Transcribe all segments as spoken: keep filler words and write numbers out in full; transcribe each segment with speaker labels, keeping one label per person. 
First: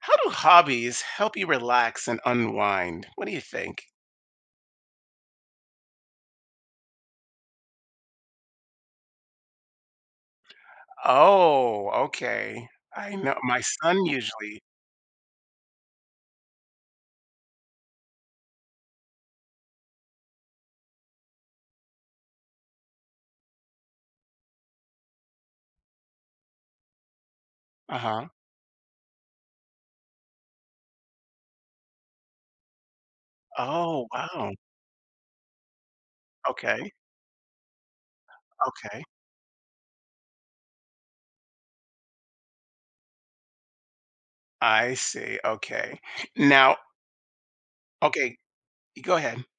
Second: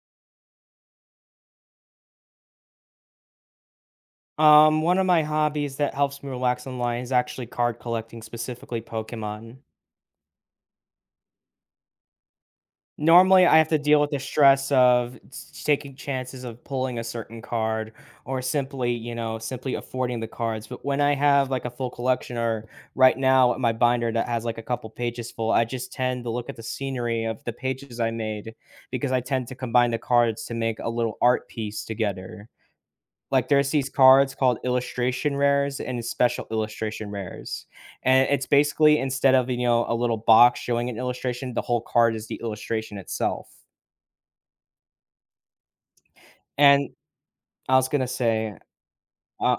Speaker 1: How do hobbies help you relax and unwind? What do you think?
Speaker 2: Um, one of my hobbies that helps me relax online is actually card collecting, specifically Pokemon.
Speaker 1: Oh, okay. I know
Speaker 2: Normally, I
Speaker 1: my
Speaker 2: have to deal
Speaker 1: son
Speaker 2: with the
Speaker 1: usually.
Speaker 2: stress of s- taking chances of pulling a certain card or simply, you know, simply affording the cards. But when I have like a full collection or right now my binder that has like a couple pages full, I just tend to look at the scenery of the pages I
Speaker 1: Uh-huh.
Speaker 2: made because I tend to combine the cards to make a little art piece together. Like, there's these
Speaker 1: Oh,
Speaker 2: cards
Speaker 1: wow.
Speaker 2: called illustration rares and special
Speaker 1: Okay,
Speaker 2: illustration rares, and it's basically
Speaker 1: okay.
Speaker 2: instead of, you know, a little box showing an illustration, the whole card is the illustration itself.
Speaker 1: I see, okay. Now
Speaker 2: And I was gonna
Speaker 1: okay,
Speaker 2: say,
Speaker 1: go ahead.
Speaker 2: uh,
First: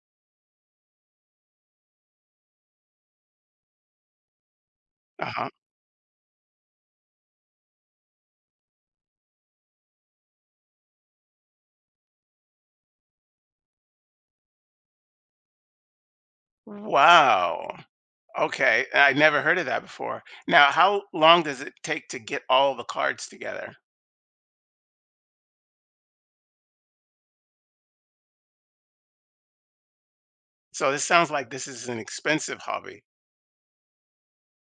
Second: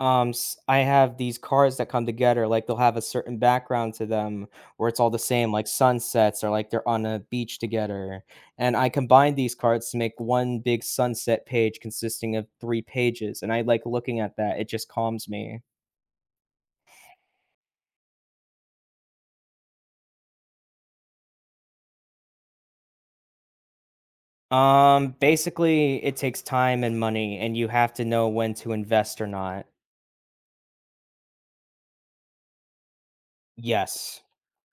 Speaker 2: um, s I have these cards that come together, like, they'll have a certain background to them where it's all the
Speaker 1: Uh-huh.
Speaker 2: same, like sunsets or, like, they're on a beach together, and I combine these cards to make one big sunset page consisting of three pages, and I like looking at that, it just calms me.
Speaker 1: Wow. Okay, I never heard of that before. Now how long does it take to get all the cards together?
Speaker 2: Um, basically, it takes time and money, and you have to know when to invest or not.
Speaker 1: So this sounds like this is an expensive hobby.
Speaker 2: Yes.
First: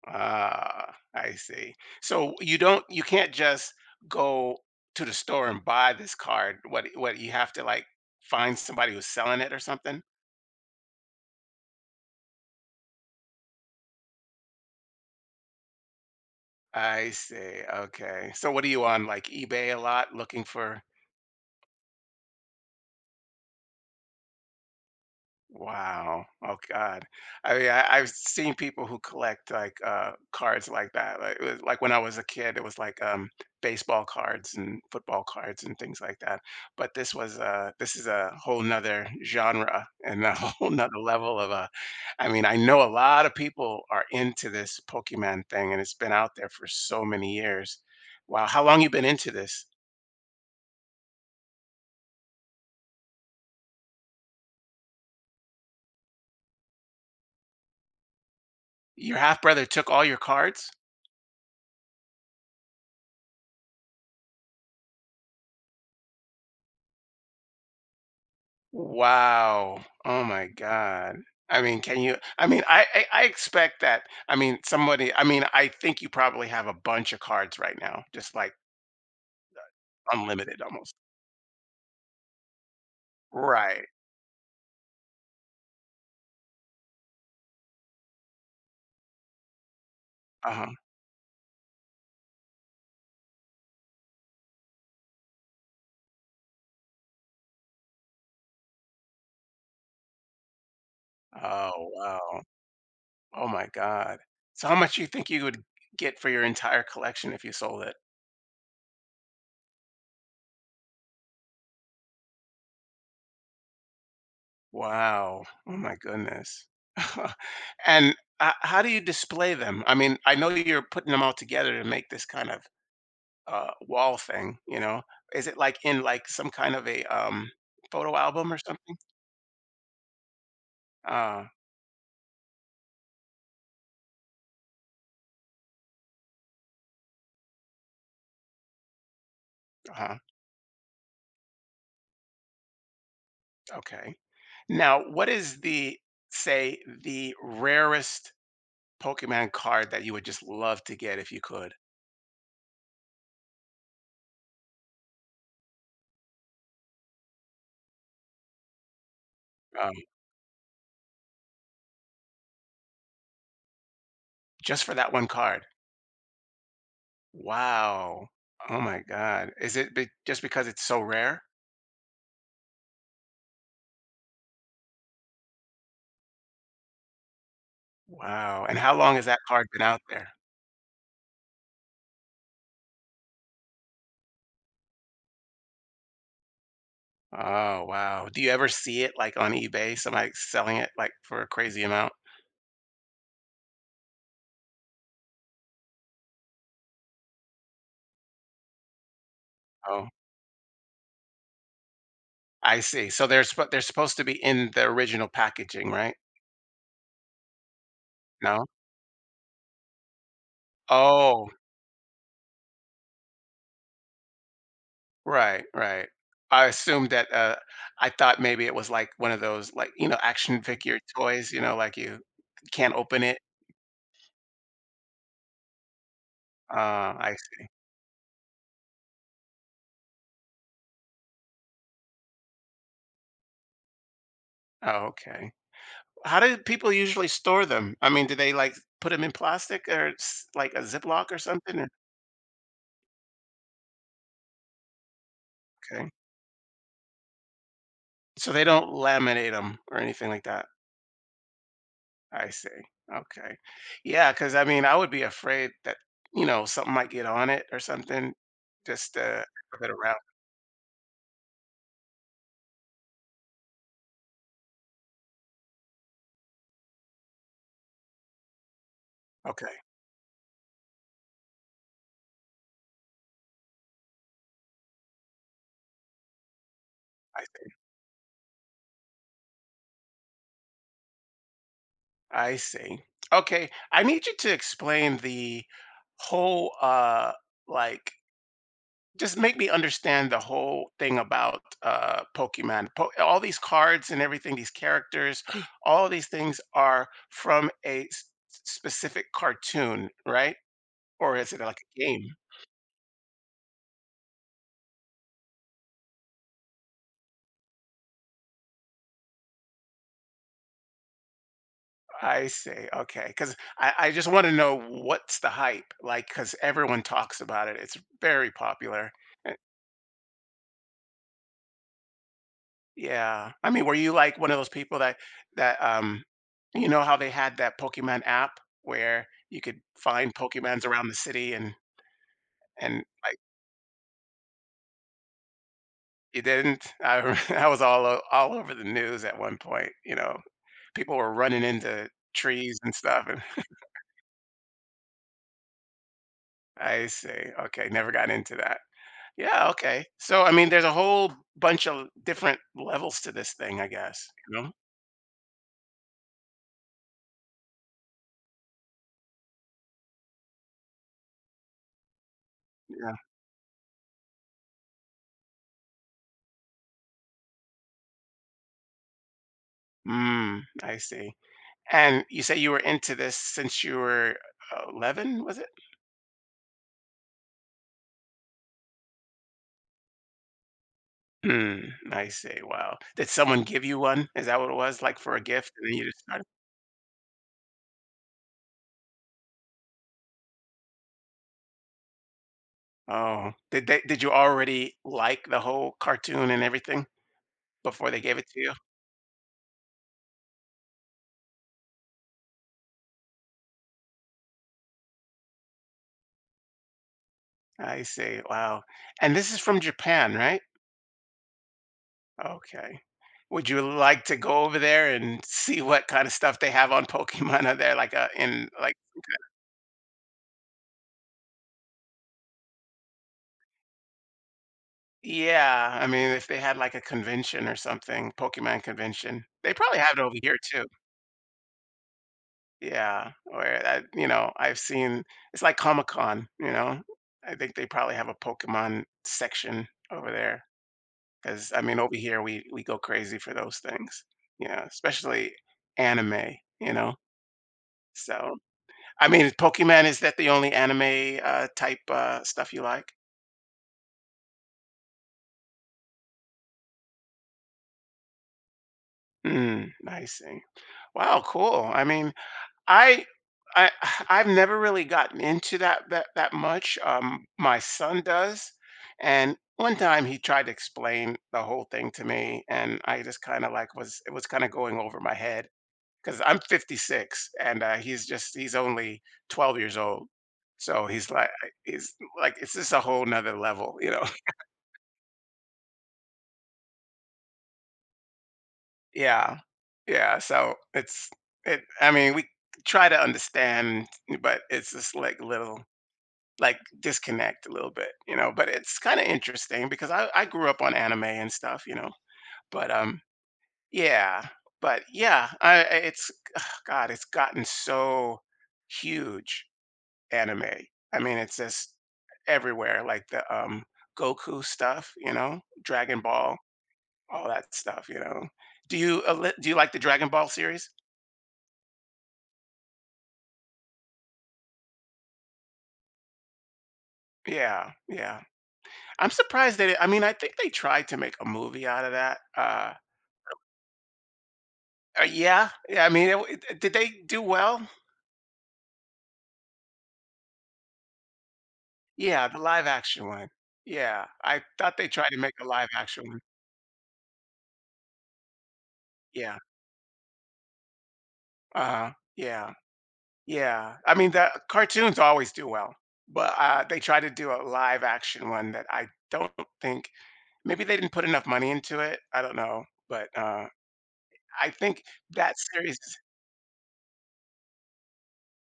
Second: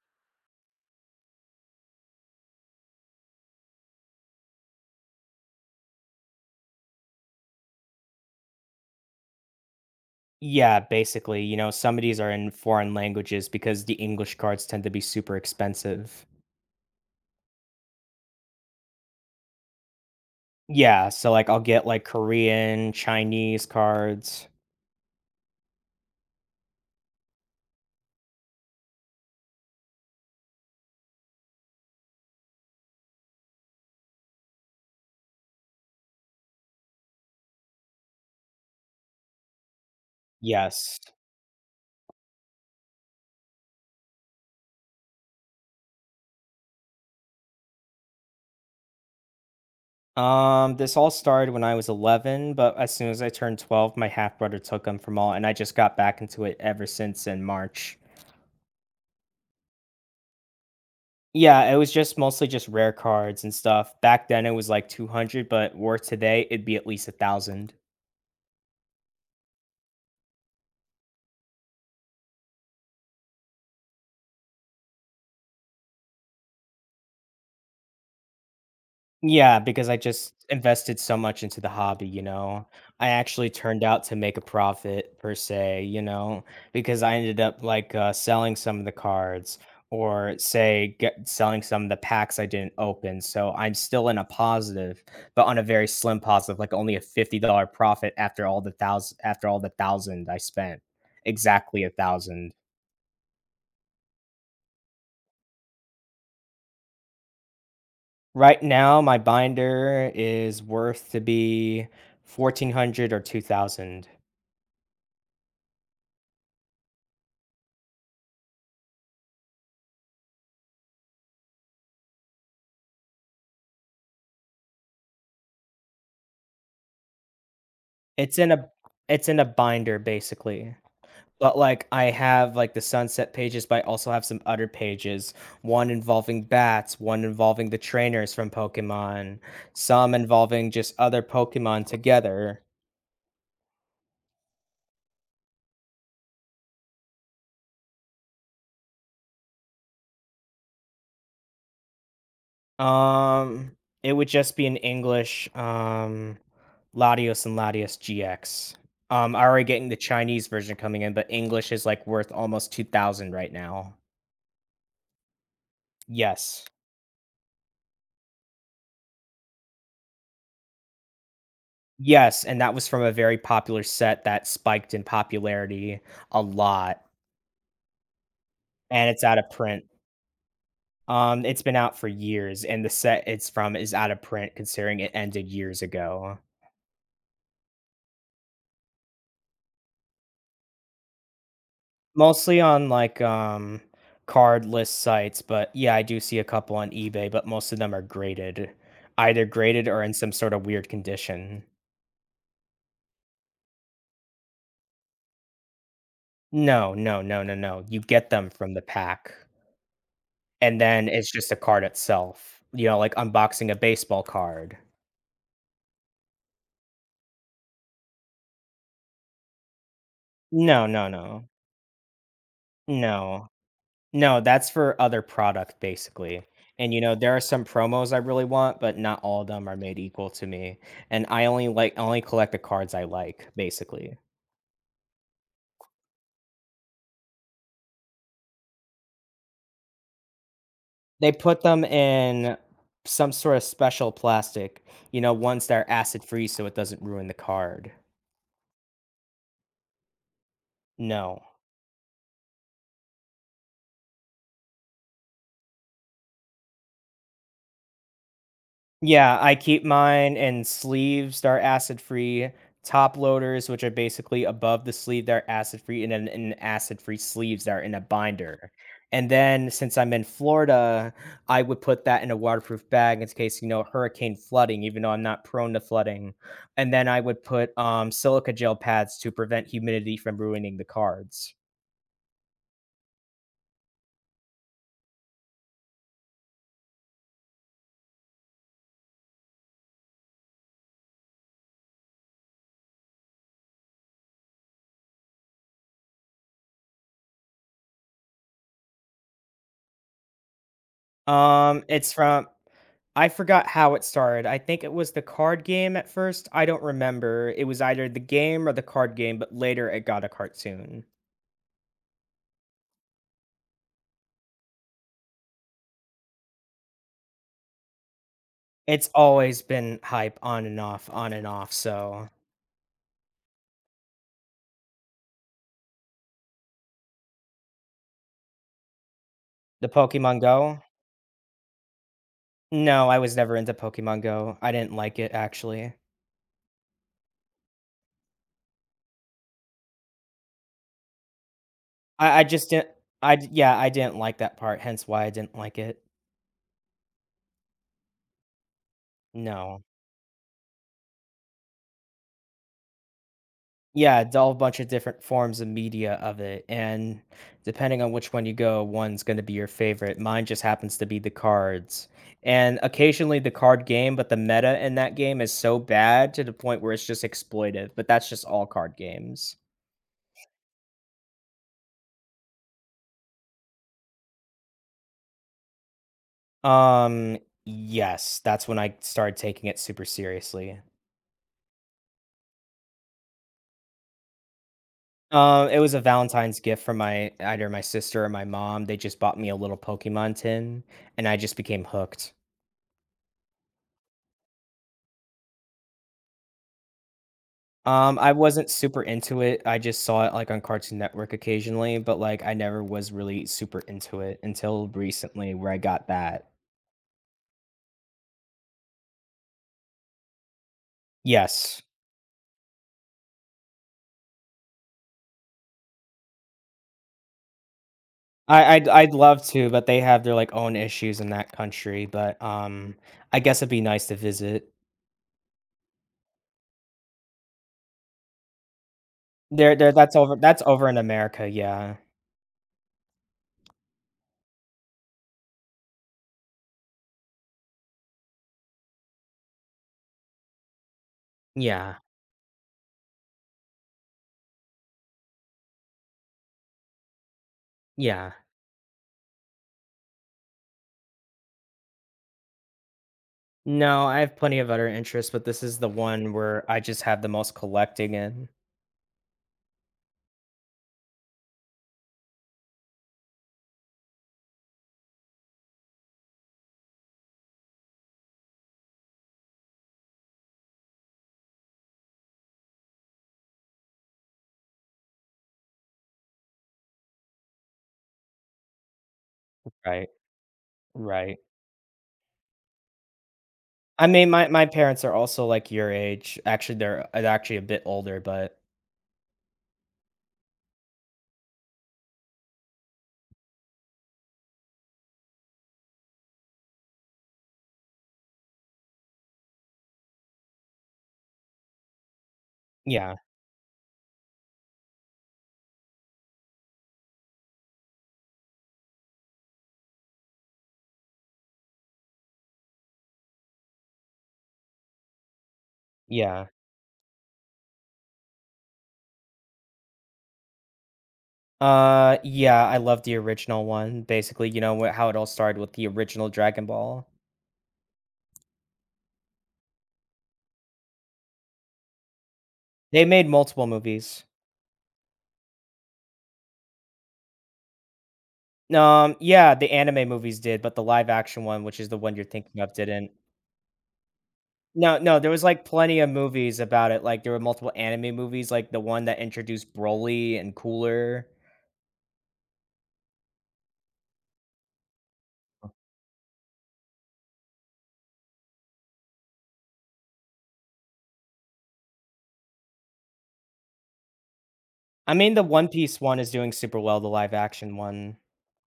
Speaker 1: Ah, I see. So you don't you can't just go to the store and buy this card. What what you have to like find somebody who's selling it or something?
Speaker 2: Yeah, basically, you know, some of these are in foreign languages because the English cards tend to be super expensive.
Speaker 1: I see. Okay. So what are you on like eBay a lot looking for?
Speaker 2: Yeah, so like I'll get like Korean, Chinese cards.
Speaker 1: Wow. Oh God. I mean, I, I've seen people who collect like uh cards like that. Like it was, like when I was a kid, it was like um baseball cards and football cards and things like that. But this was uh this is a whole nother genre and a whole nother
Speaker 2: Yes.
Speaker 1: level of uh. I mean, I know a lot of people are into this Pokemon thing and it's been out there for so many years. Wow, how long you been into this?
Speaker 2: Um, this all started when I was eleven, but as soon as I turned twelve, my half brother took them from all, and I just got back into it ever since in March.
Speaker 1: Your half brother took all your cards?
Speaker 2: Yeah, it was just mostly just rare cards and stuff. Back then it was like two hundred, but where today it'd be at least a 1,000.
Speaker 1: Wow. Oh my God. I mean, can you? I mean, I, I I expect that. I mean, somebody. I mean, I think you probably have a bunch of cards right now, just like
Speaker 2: Yeah, because I just
Speaker 1: unlimited almost.
Speaker 2: invested so much into the hobby, you know. I actually turned
Speaker 1: Right.
Speaker 2: out to make a profit per se, you know, because I ended up like uh, selling some of the cards or
Speaker 1: Uh huh.
Speaker 2: say get, selling some of the packs I didn't open. So I'm still in a positive, but on a very slim positive, like only a fifty dollar profit after all the thousand after all the thousand I spent. Exactly
Speaker 1: Oh
Speaker 2: a
Speaker 1: wow.
Speaker 2: thousand.
Speaker 1: Oh my God. So how much you think you would get for your entire collection if you sold it?
Speaker 2: Right now my binder is worth to be fourteen hundred or two thousand.
Speaker 1: Wow. Oh my goodness. And uh, how do you display them? I mean, I know you're putting them all together to make this kind of uh, wall thing, you know? Is it like in like some kind of a um, photo
Speaker 2: It's
Speaker 1: album
Speaker 2: in
Speaker 1: or
Speaker 2: a
Speaker 1: something?
Speaker 2: it's in a binder basically,
Speaker 1: Uh,
Speaker 2: but, like, I have, like, the sunset pages, but I also have some other pages, one involving bats, one involving the trainers from Pokemon, some
Speaker 1: uh-huh.
Speaker 2: involving just other Pokemon together.
Speaker 1: Okay. Now, what is the say the rarest Pokemon card that you would just love to get if you could?
Speaker 2: Um, it would just be in English, um, Latios and Latias G X. Um, I'm already getting
Speaker 1: Um,
Speaker 2: the Chinese version coming in, but English is, like, worth almost two thousand right now.
Speaker 1: just for that one card.
Speaker 2: Yes.
Speaker 1: Wow. Oh my God. Is it be just because it's so rare?
Speaker 2: Yes, and that was from a very popular set that spiked in popularity a lot,
Speaker 1: Wow. And how
Speaker 2: and
Speaker 1: long
Speaker 2: it's
Speaker 1: has
Speaker 2: out
Speaker 1: that
Speaker 2: of
Speaker 1: card been
Speaker 2: print.
Speaker 1: out there?
Speaker 2: Um, it's been out for years, and the set it's from is out of print considering it ended years ago.
Speaker 1: Oh wow. Do you ever see it like on eBay, somebody selling it like for a crazy amount?
Speaker 2: Mostly on, like, um, card list sites, but, yeah, I do see a couple on eBay, but most of them are graded. Either graded or
Speaker 1: Oh,
Speaker 2: in some sort of weird condition.
Speaker 1: I see. So they're sp they're supposed to be in the original packaging, right?
Speaker 2: No, no, no, no, no, you get them
Speaker 1: No?
Speaker 2: from the pack, and then it's
Speaker 1: Oh,
Speaker 2: just a card itself, you know, like unboxing a baseball card.
Speaker 1: right, right. I assumed that, uh I thought maybe it was like one of those, like, you know, action
Speaker 2: No,
Speaker 1: figure
Speaker 2: no, no.
Speaker 1: toys, you know, like you can't open it.
Speaker 2: No. No, that's for other product basically,
Speaker 1: Oh,
Speaker 2: and, you know,
Speaker 1: I
Speaker 2: there are some
Speaker 1: see.
Speaker 2: promos I really want, but not all of them are made equal to me, and I only like only collect the cards I like, basically.
Speaker 1: Oh, okay. How do people usually store them? I mean, do they, like, put them in plastic or s like a Ziploc
Speaker 2: They
Speaker 1: or
Speaker 2: put
Speaker 1: something?
Speaker 2: them
Speaker 1: Or
Speaker 2: in some sort of special plastic, you know, ones that are
Speaker 1: okay.
Speaker 2: acid free so it doesn't ruin the card.
Speaker 1: So they don't laminate laminate them or anything like that?
Speaker 2: No.
Speaker 1: I see. Okay. Yeah, because I mean, I would be afraid that, you know, something might get on it or something. Just uh,
Speaker 2: Yeah, I
Speaker 1: have
Speaker 2: keep
Speaker 1: it around.
Speaker 2: mine in sleeves that are acid free, top loaders, which are basically above the sleeve that are acid free, and then in acid free sleeves that are in a binder. And then
Speaker 1: Okay.
Speaker 2: since I'm in Florida, I would put that in a waterproof bag in case, you know, hurricane flooding, even though I'm not prone to flooding. And then I
Speaker 1: I
Speaker 2: would
Speaker 1: see.
Speaker 2: put um, silica gel pads to prevent humidity from ruining the cards.
Speaker 1: I see. Okay. I need you to explain the whole, uh, like, just make me understand the whole thing about uh, Pokemon. Po- all these cards and everything, these characters, all these things are from a s- specific cartoon, right? Or is it like
Speaker 2: Um,
Speaker 1: a
Speaker 2: it's
Speaker 1: game?
Speaker 2: from I forgot how it started. I think it was the card game at first. I don't remember. It was either the game or the card game, but later it got a cartoon.
Speaker 1: I see. Okay. Because I, I just want to know what's the hype like, because everyone talks about it. It's very
Speaker 2: It's
Speaker 1: popular. Uh,
Speaker 2: always been hype on and off, on and off, so.
Speaker 1: Yeah. I mean, were you like one of those people that, that, um, you know how they had that Pokemon app where you could
Speaker 2: The
Speaker 1: find
Speaker 2: Pokemon Go?
Speaker 1: Pokemons around the city, and, and
Speaker 2: No, I was
Speaker 1: like
Speaker 2: never into Pokemon Go. I didn't like it actually.
Speaker 1: you didn't? I, rem- I was all, o- all over the news at one point. You know, people were running into
Speaker 2: I I just
Speaker 1: trees
Speaker 2: didn't
Speaker 1: and stuff.
Speaker 2: I
Speaker 1: And
Speaker 2: d Yeah, I didn't like that part, hence why I didn't like it.
Speaker 1: I see. Okay. Never got into that. Yeah,
Speaker 2: No.
Speaker 1: okay. So, I mean, there's a whole bunch of different levels to this thing, I
Speaker 2: Yeah,
Speaker 1: guess.
Speaker 2: it's all a
Speaker 1: You know?
Speaker 2: bunch of different forms of media of it, and depending on which one you go, one's gonna be your favorite. Mine just happens to be the cards, and
Speaker 1: Yeah.
Speaker 2: occasionally the card game, but the meta in that game is so bad to the point where it's just exploitive, but that's just all card games.
Speaker 1: Mm, I see. And you say you were into this since you were uh, eleven, was it?
Speaker 2: Um, yes, that's when I started taking it super seriously.
Speaker 1: Hmm. I see. Wow. Did someone give you one? Is that what it was? Like for a
Speaker 2: Um,
Speaker 1: gift,
Speaker 2: it
Speaker 1: and
Speaker 2: was
Speaker 1: then
Speaker 2: a
Speaker 1: you just started?
Speaker 2: Valentine's gift from my either my sister or my mom. They just bought me a little Pokemon tin, and I just became hooked.
Speaker 1: Oh, did they, did you already like the whole cartoon and everything before
Speaker 2: Um,
Speaker 1: they
Speaker 2: I
Speaker 1: gave it to
Speaker 2: wasn't
Speaker 1: you?
Speaker 2: super into it. I just saw it, like, on Cartoon Network occasionally, but, like, I never was really super into it until recently where I got that.
Speaker 1: I see. Wow. And this is from Japan, right?
Speaker 2: Yes.
Speaker 1: Okay. Would you like to go over there and see what kind of stuff they have on Pokemon? Are there like a in
Speaker 2: I I'd
Speaker 1: like.
Speaker 2: I'd love to, but they have their, like, own issues in that country, but, um, I guess it'd be nice to visit.
Speaker 1: Yeah, I mean, if they had like a convention or something, Pokemon convention. They
Speaker 2: There there
Speaker 1: probably
Speaker 2: that's
Speaker 1: have it over
Speaker 2: over
Speaker 1: here
Speaker 2: that's
Speaker 1: too.
Speaker 2: over in America, yeah.
Speaker 1: Yeah, or I, you know, I've seen it's like Comic-Con, you know. I think they probably have a Pokemon section over there because I mean,
Speaker 2: Yeah,
Speaker 1: over here we we go crazy for those things, you know, especially anime, you know?
Speaker 2: yeah.
Speaker 1: So I mean, Pokemon, is that the only anime uh, type uh, stuff you like?
Speaker 2: No, I have plenty of other interests, but this is the one where I just have the most collecting in.
Speaker 1: Mm, I see. Wow, cool. I mean, I I I've never really gotten into that that that much. Um, my son does, and one time he tried to explain the whole thing to me, and I just kind of like was it was kind of going over my head because I'm fifty-six and uh, he's just he's only twelve years
Speaker 2: Right,
Speaker 1: old, so he's
Speaker 2: right.
Speaker 1: like he's like it's just a whole nother level,
Speaker 2: I
Speaker 1: you know.
Speaker 2: mean, my my parents are also, like, your age. Actually, they're they actually a bit older, but
Speaker 1: Yeah. Yeah, so it's it I mean, we try to understand, but it's just like little like disconnect a little bit, you know, but it's kind of interesting because I I grew up on anime and stuff, you know. But
Speaker 2: yeah,
Speaker 1: um yeah, but yeah, I I- it's God, it's gotten so huge anime. I mean, it's just everywhere like the um Goku stuff, you know, Dragon
Speaker 2: yeah.
Speaker 1: Ball, all that stuff, you know. Do you uh, li- do you like the Dragon Ball series?
Speaker 2: Uh, yeah, I love the original one, basically, you know, wha how it all started with the original Dragon Ball.
Speaker 1: Yeah, yeah. I'm surprised they I mean, I think they tried to make a movie out of that. Uh,
Speaker 2: They made multiple movies.
Speaker 1: uh, yeah, yeah, I mean, it w d did they do well?
Speaker 2: Um, yeah, the anime movies did, but the live action one, which is the one you're
Speaker 1: Yeah, the
Speaker 2: thinking of,
Speaker 1: live
Speaker 2: didn't.
Speaker 1: action one. Yeah, I thought
Speaker 2: No,
Speaker 1: they
Speaker 2: no,
Speaker 1: tried
Speaker 2: there
Speaker 1: to
Speaker 2: was,
Speaker 1: make a
Speaker 2: like,
Speaker 1: live
Speaker 2: plenty of
Speaker 1: action one.
Speaker 2: movies about it, like, there were multiple anime movies, like the one that
Speaker 1: Yeah,
Speaker 2: introduced Broly and Cooler.
Speaker 1: uh yeah, yeah. I mean, the cartoons always do well, but, uh, they tried to do a live action one that I don't think maybe they didn't put enough money into it, I don't know, but, uh, I think
Speaker 2: I mean, the
Speaker 1: that
Speaker 2: One
Speaker 1: series
Speaker 2: Piece
Speaker 1: is
Speaker 2: one is doing super well, the live action one.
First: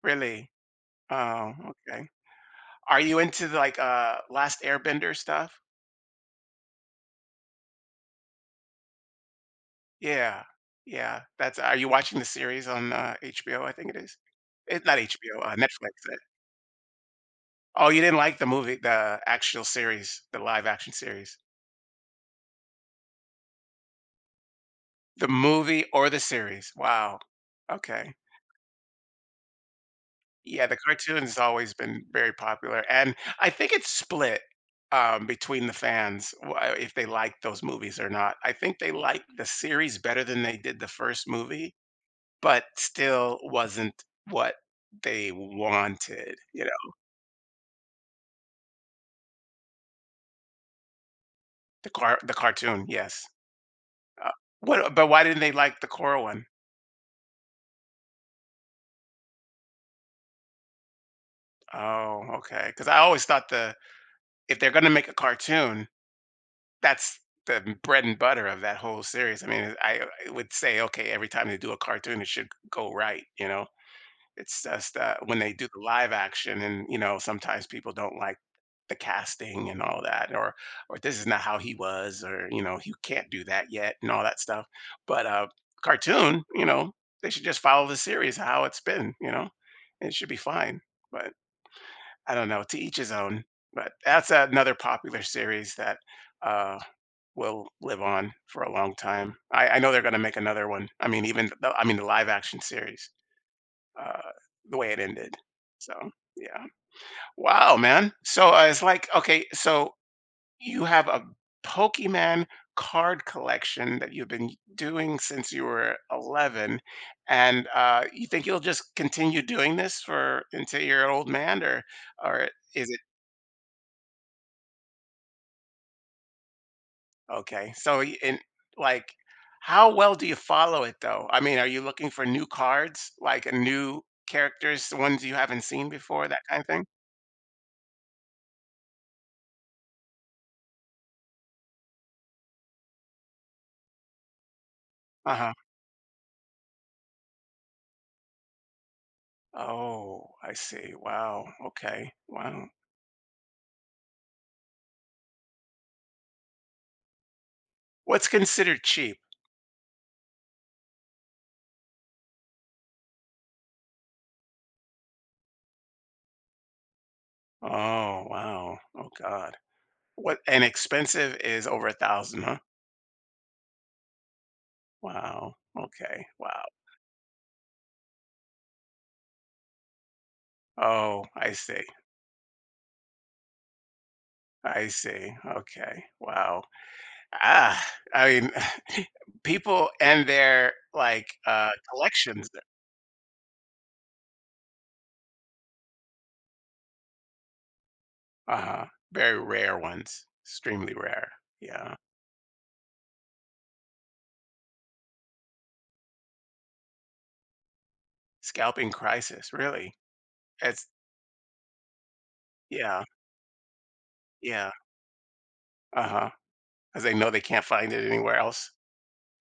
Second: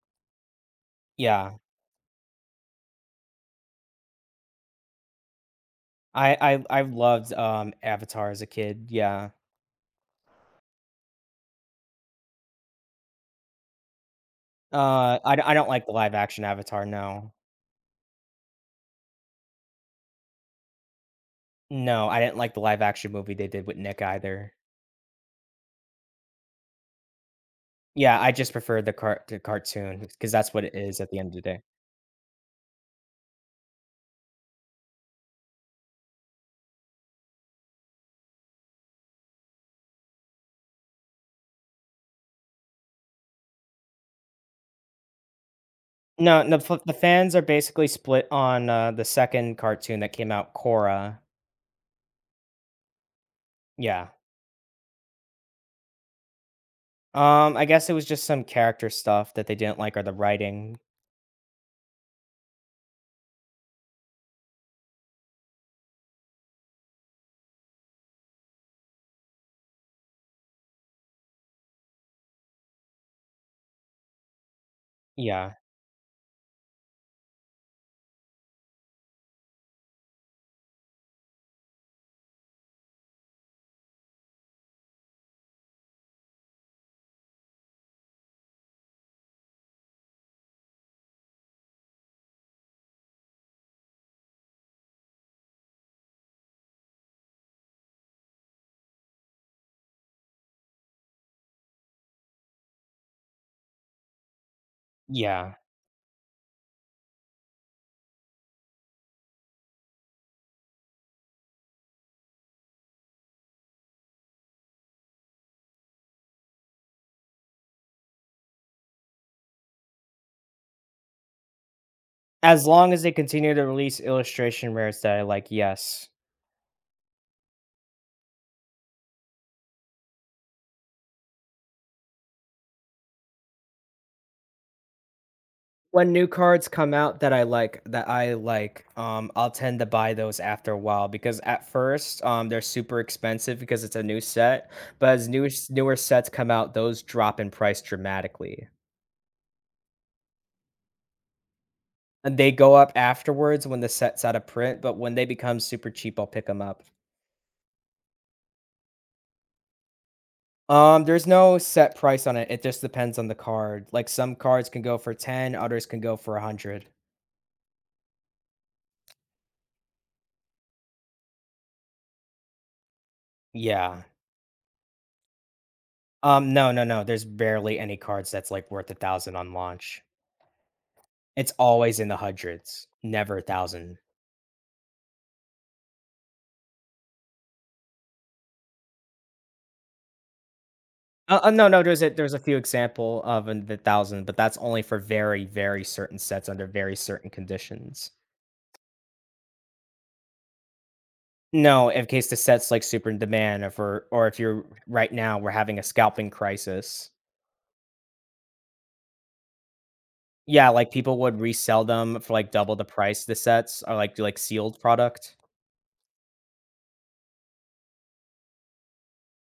Speaker 1: really? Oh,
Speaker 2: Yeah.
Speaker 1: okay. Are you into the, like, uh, Last Airbender stuff?
Speaker 2: I I I loved, um, Avatar as a kid, yeah.
Speaker 1: Yeah. Yeah. That's are you watching the series on, uh, H B O, I think it is? It's not
Speaker 2: Uh, I
Speaker 1: H B O,
Speaker 2: d- I
Speaker 1: uh,
Speaker 2: don't like
Speaker 1: Netflix,
Speaker 2: the live
Speaker 1: eh.
Speaker 2: action Avatar, no.
Speaker 1: Oh, you didn't like the movie the actual series, the live action series?
Speaker 2: No, I didn't like the live action movie they did with Nick either.
Speaker 1: The movie or the series? Wow. Okay.
Speaker 2: Yeah, I just prefer the cart the cartoon because that's what
Speaker 1: Yeah,
Speaker 2: it
Speaker 1: the
Speaker 2: is at the end of
Speaker 1: cartoon's
Speaker 2: the day.
Speaker 1: always been very popular, and I think it's split, um, between the fans, w if they like those movies or not. I think they like the series better than they did the first movie, but still wasn't what they wanted,
Speaker 2: No, no,
Speaker 1: you
Speaker 2: f
Speaker 1: know?
Speaker 2: the fans are basically split on, uh, the second cartoon that came out, Korra.
Speaker 1: The car the cartoon, yes.
Speaker 2: Yeah.
Speaker 1: Uh, what but why didn't they like the Korra one?
Speaker 2: Um, I guess it was just some character stuff that they didn't like or the writing.
Speaker 1: Oh, okay. Because I always thought the if they're gonna make a cartoon, that's the m bread and butter of that whole series. I mean, I I would say, okay, every time they do a cartoon, it should go right, you know? It's just that when they
Speaker 2: Yeah,
Speaker 1: do the live action and, you know, sometimes people don't like the casting and all that or or this is not how he was or, you know, you can't do that yet and all that stuff. But uh cartoon, you know, they should just follow the series how it's been, you know. And it should be fine. But I don't know, to each his own. But that's another popular series that uh will live on for a long time. I, I know they're going to make another one. I mean, even the, I mean the live action series uh, the way it ended.
Speaker 2: yeah.
Speaker 1: So yeah, wow, man. So uh, it's like okay, so you have a Pokemon card collection that you've been doing since you were eleven, and uh, you think you'll just continue doing this for until you're an old man, or or
Speaker 2: As
Speaker 1: is
Speaker 2: long
Speaker 1: it
Speaker 2: as they continue to release illustration rares that I like, yes.
Speaker 1: okay? So y- in like. How well do you follow it though? I mean, are you looking for new cards, like a new characters, ones you haven't seen
Speaker 2: When
Speaker 1: before,
Speaker 2: new
Speaker 1: that kind of
Speaker 2: cards
Speaker 1: thing?
Speaker 2: come out that I like that I like, um, I'll tend to buy those after a while because at first, um, they're super expensive because it's a new set, but as
Speaker 1: Uh
Speaker 2: newer
Speaker 1: huh.
Speaker 2: newer sets come out, those drop in price dramatically,
Speaker 1: Oh, I see. Wow. Okay.
Speaker 2: and they
Speaker 1: Wow.
Speaker 2: go up afterwards when the set's out of print, but when they become super cheap, I'll pick pick them up.
Speaker 1: What's considered cheap?
Speaker 2: Um, there's no set price on it, it just depends on the card, like, some cards can go for ten, others can go for one hundred.
Speaker 1: Oh, wow. Oh, God. What and expensive is over a thousand, huh?
Speaker 2: Yeah.
Speaker 1: Wow. Okay.
Speaker 2: Um,
Speaker 1: Wow.
Speaker 2: no, no, no, There's barely any cards that's, like, worth a thousand on launch.
Speaker 1: Oh, I
Speaker 2: It's
Speaker 1: see.
Speaker 2: always in the hundreds, never a thousand.
Speaker 1: I see. Okay. Wow. Ah, I mean, people and their like
Speaker 2: Uh, uh, no,
Speaker 1: uh
Speaker 2: no, There's a there's a
Speaker 1: collections.
Speaker 2: few example of in the thousands, but that's only for very, very certain sets under very certain conditions.
Speaker 1: Uh-huh. Very rare ones. Extremely rare.
Speaker 2: No,
Speaker 1: Yeah.
Speaker 2: in case the set's, like, super in demand or for or if you're right now, we're having a scalping crisis.
Speaker 1: Scalping crisis, really.
Speaker 2: Yeah,
Speaker 1: It's
Speaker 2: like, people would resell them for, like, double the
Speaker 1: yeah.
Speaker 2: price, the sets are, like like,
Speaker 1: Yeah.
Speaker 2: sealed product.
Speaker 1: Uh-huh. 'Cause they know they can't find it anywhere else.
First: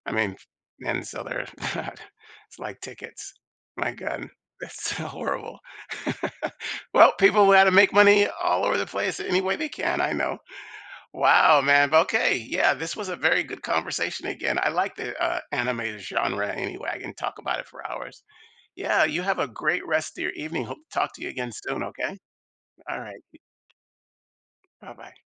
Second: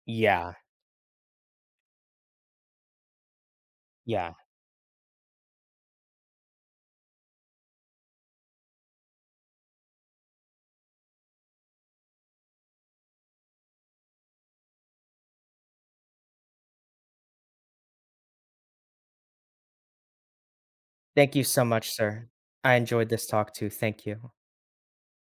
Speaker 1: I mean,
Speaker 2: Yeah,
Speaker 1: and so they're it's like tickets. My god,
Speaker 2: yeah.
Speaker 1: that's horrible. Well, people know how to make money all over the place any way they can, I know. Wow, man. But okay, yeah, this was a very good conversation again. I like the, uh, anime genre anyway. I can talk about it for hours. Yeah, you have a great rest of your evening. Hope to talk to you
Speaker 2: Thank you
Speaker 1: again
Speaker 2: so
Speaker 1: soon,
Speaker 2: much,
Speaker 1: okay?
Speaker 2: sir. I
Speaker 1: All
Speaker 2: enjoyed
Speaker 1: right.
Speaker 2: this talk too, thank you.
Speaker 1: Bye-bye.